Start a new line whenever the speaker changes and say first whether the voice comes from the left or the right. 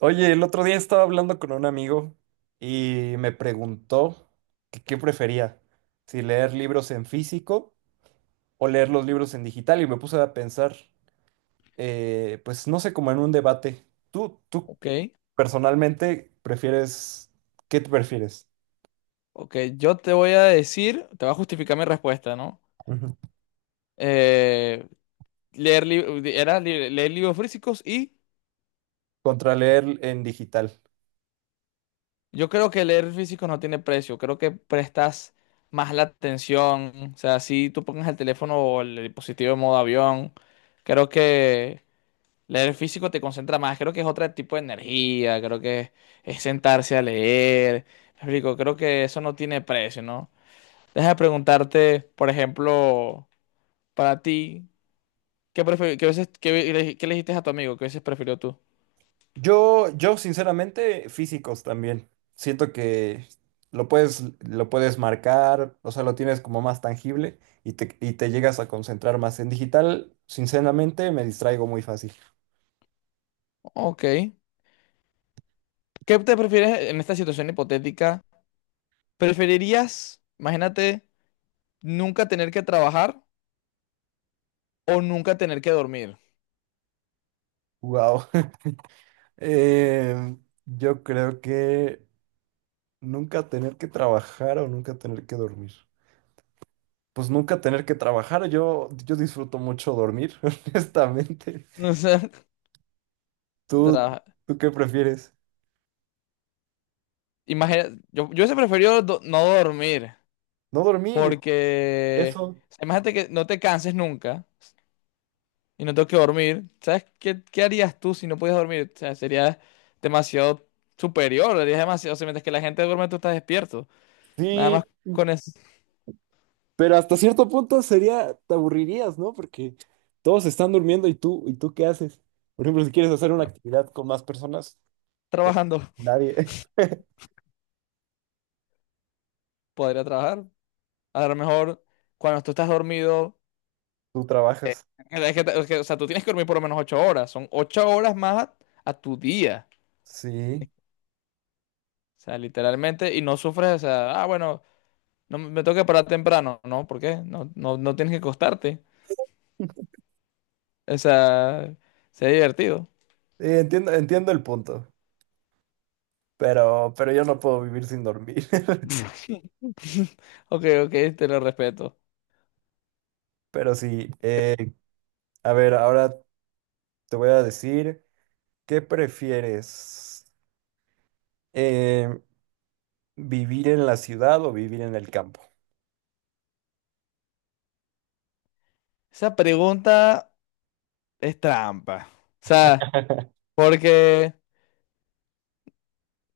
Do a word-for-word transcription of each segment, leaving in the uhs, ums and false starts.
right: Oye, el otro día estaba hablando con un amigo y me preguntó que qué prefería, si leer libros en físico o leer los libros en digital y me puse a pensar, eh, pues no sé, como en un debate. ¿Tú, tú
left: Ok,
right: personalmente prefieres, qué te prefieres?
left: ok. Yo te voy a decir, te va a justificar mi respuesta, ¿no?
right: Ujú.
left: Eh, leer li- era li- leer libros físicos y
right: Contra leer en digital.
left: yo creo que leer físicos no tiene precio. Creo que prestas más la atención. O sea, si tú pongas el teléfono o el dispositivo en modo avión, creo que leer físico te concentra más. Creo que es otro tipo de energía. Creo que es sentarse a leer. Me explico, creo que eso no tiene precio, ¿no? Deja de preguntarte, por ejemplo, para ti. ¿Qué prefi- qué veces, qué, le qué le dijiste a tu amigo? ¿Qué veces prefirió tú?
right: Yo, yo sinceramente, físicos también. Siento que lo puedes, lo puedes marcar, o sea, lo tienes como más tangible y te, y te llegas a concentrar más. En digital, sinceramente, me distraigo muy fácil.
left: Ok. ¿Qué te prefieres en esta situación hipotética? ¿Preferirías, imagínate, nunca tener que trabajar o nunca tener que dormir?
right: Wow. Yo creo que nunca tener que trabajar o nunca tener que dormir. Pues nunca tener que trabajar. Yo, yo disfruto mucho dormir, honestamente.
left: O sea,
right: ¿Tú,
left: tra-
right: tú qué prefieres?
left: imagina- yo, yo hubiese preferido do- no dormir,
right: No dormir.
left: porque
right: Eso.
left: o sea, imagínate que no te canses nunca y no tengo que dormir. ¿Sabes qué, qué harías tú si no pudieras dormir? O sea, sería demasiado superior, harías demasiado, o sea, mientras que la gente duerme, tú estás despierto. Nada más
right: Sí.
left: con eso,
right: Pero hasta cierto punto sería, te aburrirías, ¿no? Porque todos están durmiendo y tú, ¿y tú qué haces? Por ejemplo, si quieres hacer una
left: tra-
right: actividad con más personas,
left: trabajando,
right: nadie.
left: podría trabajar. A lo mejor cuando tú estás dormido,
right: Tú
left: eh,
right: trabajas.
left: es que, te- es que, o sea, tú tienes que dormir por lo menos ocho horas. Son ocho horas más a, a tu día.
right: Sí.
left: O sea, literalmente, y no sufres, o sea, ah, bueno, no me me tengo que parar temprano. No, ¿por qué? No, no, no tienes que acostarte. O sea, sería divertido.
right: Eh, entiendo, entiendo el punto, pero, pero yo no puedo vivir sin dormir.
left: Ok, ok, te lo respeto.
right: Pero sí, eh, a ver, ahora te voy a decir, ¿qué prefieres? Eh, ¿vivir en la ciudad o vivir en el campo?
left: Esa pregunta es trampa. O sea, porque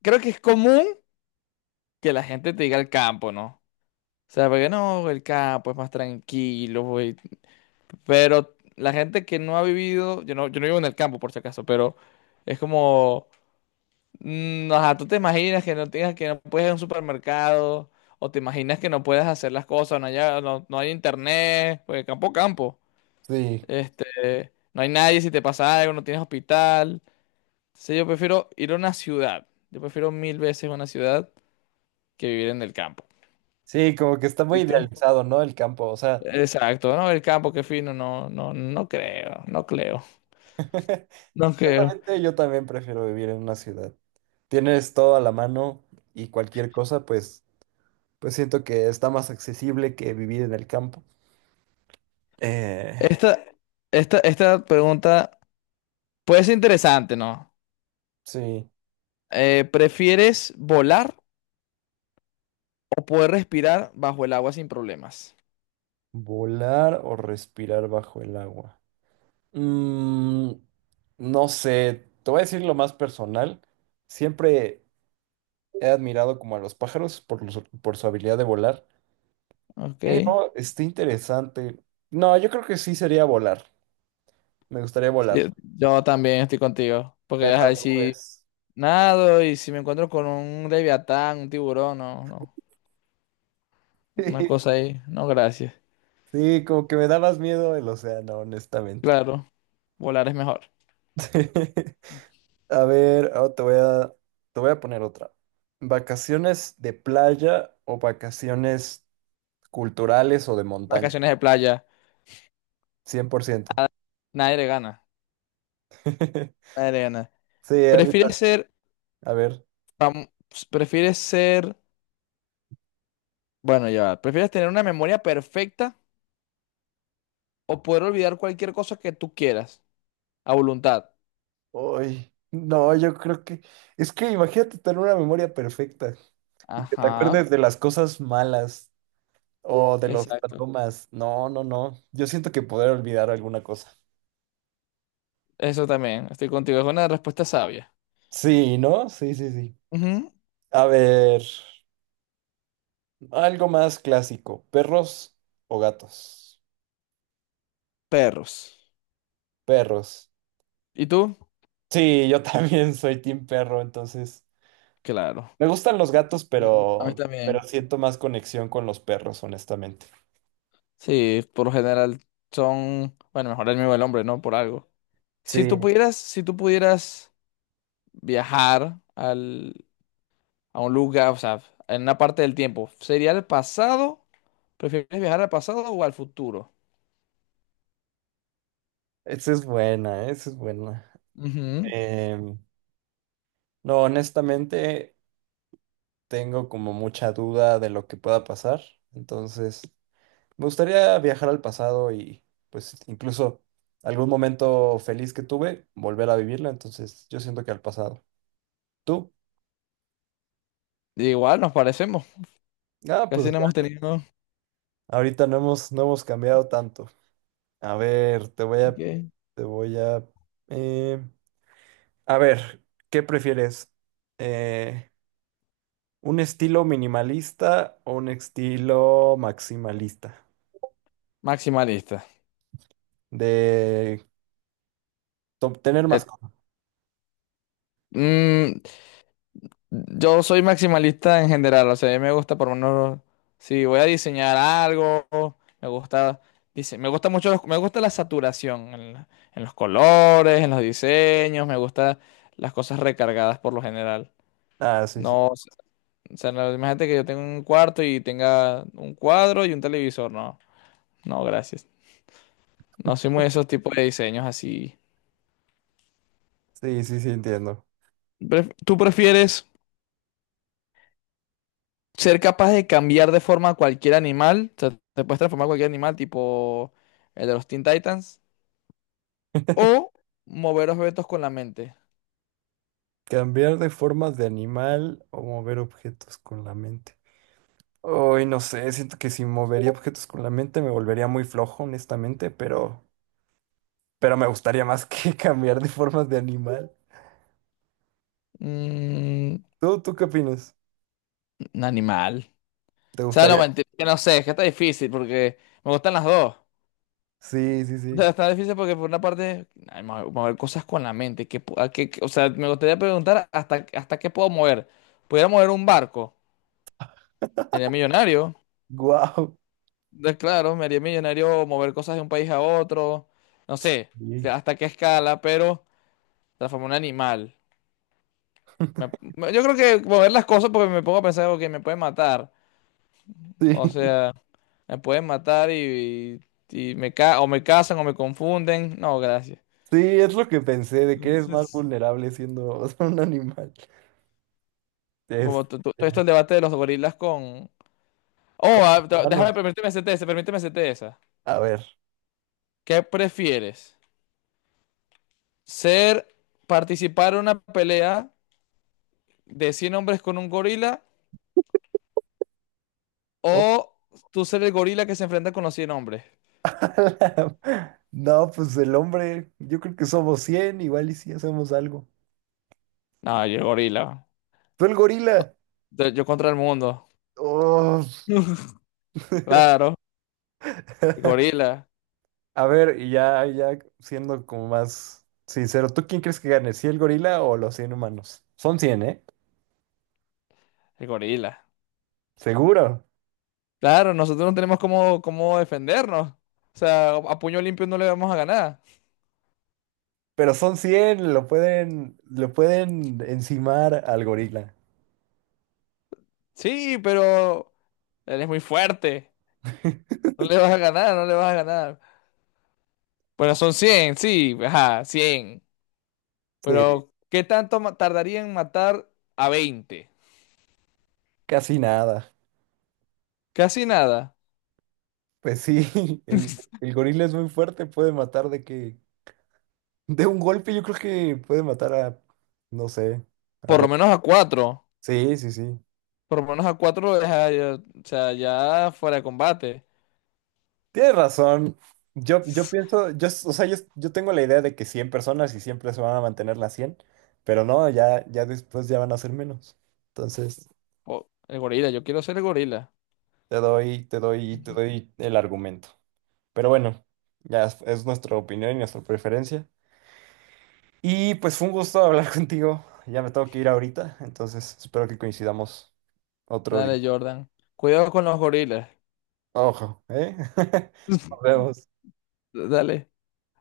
left: creo que es común que la gente te diga el campo, ¿no? O sea, porque no, el campo es más tranquilo, güey. Pero la gente que no ha vivido, yo no, yo no vivo en el campo por si acaso, pero es como, mm, ajá, tú te imaginas que no tengas, que no puedes ir a un supermercado, o te imaginas que no puedes hacer las cosas, no haya- no, no hay internet, pues campo, campo.
right: Sí.
left: Este, no hay nadie si te pasa algo, no tienes hospital. Entonces yo prefiero ir a una ciudad. Yo prefiero mil veces una ciudad que vivir en el campo.
right: Sí, como que está muy
left: ¿Y tú?
right: idealizado, ¿no? El campo, o sea.
left: Exacto, no, el campo, qué fino, no, no, no creo, no creo, no creo.
right: Ciertamente yo también prefiero vivir en una ciudad. Tienes todo a la mano y cualquier cosa, pues, pues siento que está más accesible que vivir en el campo. Eh,
left: Esta, esta, esta pregunta puede ser interesante, ¿no?
right: sí,
left: Eh, ¿prefieres volar o poder respirar bajo el agua sin problemas?
right: volar o respirar bajo el agua. Mm, no sé, te voy a decir lo más personal. Siempre he admirado como a los pájaros por, los- por su habilidad de volar.
left: Ok,
right: Pero está interesante. No, yo creo que sí sería volar. Me gustaría volar,
left: sí, yo también estoy contigo, porque
right: ver las
left: ajá, si
right: nubes.
left: nado y si me encuentro con un leviatán, un tiburón, no, no, una cosa ahí, no, gracias.
right: Sí, como que me da más miedo el océano, honestamente.
left: Claro, volar es mejor.
right: A ver, ahora te voy a, te voy a poner otra. ¿Vacaciones de playa o vacaciones culturales o de montaña?
left: Vacaciones de playa,
right: cien por ciento.
left: nadie le gana, nadie le gana.
right: Sí, a mí
left: ¿Prefieres
right: ta-
left: ser
right: A ver.
left: Vam- prefieres ser, bueno, ya, va, prefieres tener una memoria perfecta o poder olvidar cualquier cosa que tú quieras a voluntad?
right: Uy, no, yo creo que... Es que imagínate tener una memoria perfecta y que te
left: Ajá,
right: acuerdes de las cosas malas o de los
left: exacto.
right: traumas. No, no, no. Yo siento que poder olvidar alguna cosa.
left: Eso también, estoy contigo, es una respuesta sabia.
right: Sí, ¿no? Sí, sí, sí.
left: Ujú,
right: A ver, algo más clásico, ¿perros o gatos?
left: perros.
right: Perros.
left: ¿Y tú?
right: Sí, yo también soy team perro, entonces
left: Claro.
right: me gustan los gatos,
left: A mí
right: pero pero
left: también.
right: siento más conexión con los perros, honestamente.
left: Sí, por lo general son, bueno, mejor el mismo el hombre, ¿no? Por algo.
right: Sí,
left: Si tú pudieras, si tú pudieras viajar al, a un lugar, o sea, en una parte del tiempo, ¿sería el pasado? ¿Prefieres viajar al pasado o al futuro?
right: esa es buena, esa es buena.
left: Ujú,
right: Em, no, honestamente tengo como mucha duda de lo que pueda pasar, entonces me gustaría viajar al pasado y pues incluso algún momento feliz que tuve, volver a vivirlo, entonces yo siento que al pasado. ¿Tú?
left: igual nos parecemos.
right: Ah, pues
left: Casi no hemos
right: ya.
left: tenido.
right: Ahorita no hemos, no hemos cambiado tanto. A ver, te voy a,
left: Ok.
right: te voy a, eh, a ver, ¿qué prefieres? Eh, ¿un estilo minimalista o un estilo maximalista?
left: Maximalista.
right: De to- tener más
left: De-
right: cosas.
left: Mm, yo soy maximalista en general. O sea, a mí me gusta por lo menos. Si voy a diseñar algo, me gusta. Dice, me gusta mucho. Los- me gusta la saturación en, la- en los colores, en los diseños. Me gusta las cosas recargadas por lo general.
right: Ah, sí, sí,
left: No, o sea, no, imagínate que yo tengo un cuarto y tenga un cuadro y un televisor. No, no, gracias. No soy muy de esos tipos de diseños así.
right: sí, sí, sí, entiendo.
left: Pref- ¿Tú prefieres ser capaz de cambiar de forma a cualquier animal? O sea, te puedes transformar en cualquier animal, tipo el de los Teen Titans. O mover objetos con la mente.
right: Cambiar de formas de animal o mover objetos con la mente. Hoy no sé, siento que si movería objetos con la mente me volvería muy flojo, honestamente, pero, pero me gustaría más que cambiar de formas de animal.
left: Mm,
right: ¿Tú, tú qué opinas?
left: un animal.
right: ¿Te
left: O sea, no,
right: gustaría?
left: mentira, que no sé, es que está difícil porque me gustan las dos.
right: Sí, sí,
left: O
right: sí.
left: sea, está difícil porque por una parte, ay, mo- mover cosas con la mente. ¿Qué pu- a qué- qué- o sea, me gustaría preguntar hasta, hasta qué puedo mover. ¿Pudiera mover un barco? Sería millonario.
right: Guau.
left: De- claro, me haría millonario mover cosas de un país a otro, no sé
right: Sí,
left: que- hasta qué escala, pero transformar un animal. Me- me- yo creo que mover las cosas porque me pongo a pensar, ok, me pueden matar, o
right: sí,
left: sea, me pueden matar y, y, y me ca- o me casan o me confunden, no, gracias.
right: sí, es lo que pensé, de que eres más
left: Entonces,
right: vulnerable siendo un animal. Es,
left: como t- t- todo esto el debate de los gorilas con... Oh,
right: con las
left: ah, te- déjame,
right: manos.
left: permíteme hacerte esa, permíteme hacerte esa.
right: A ver.
left: ¿Qué prefieres? ¿Ser, participar en una pelea de cien hombres con un gorila o tú ser el gorila que se enfrenta con los cien hombres?
right: No, pues el hombre, yo creo que somos cien igual y si hacemos algo.
left: No, yo el gorila.
right: ¡Tú el gorila!
left: Yo yo contra el mundo.
right: Oh.
left: Claro, el gorila,
right: A ver, y ya, ya siendo como más sincero, ¿tú quién crees que gane? ¿Si el gorila o los cien humanos? Son cien, ¿eh?
left: el gorila.
right: Seguro.
left: Claro, nosotros no tenemos cómo, cómo defendernos. O sea, a puño limpio no le vamos a ganar.
right: Pero son cien, lo pueden, lo pueden encimar al gorila.
left: Sí, pero él es muy fuerte. No le vas a ganar, no le vas a ganar. Bueno, son cien, sí, ajá, cien.
right: Sí,
left: Pero, ¿qué tanto ma- tardaría en matar a veinte?
right: casi nada.
left: Casi nada.
right: Pues sí, el, el gorila es muy fuerte, puede matar de que de un golpe yo creo que puede matar a, no sé, a
left: Por lo
right: ver.
left: menos a cuatro.
right: Sí, sí, sí.
left: Por lo menos a cuatro lo deja, ya- o sea, ya fuera de combate.
right: Tienes razón. Yo, yo pienso, yo, s- o sea, yo, yo tengo la idea de que cien personas y siempre se van a mantener las cien pero no, ya, ya después ya van a ser menos. Entonces,
left: Oh, el gorila, yo quiero ser el gorila.
right: te doy, te doy, te doy el argumento. Pero bueno, ya es, es nuestra opinión y nuestra preferencia. Y pues fue un gusto hablar contigo. Ya me tengo que ir ahorita, entonces espero que coincidamos otro día.
left: Dale, Jordan. Cuidado con los gorilas.
right: Ojo, ¿eh? Nos vemos.
left: Dale.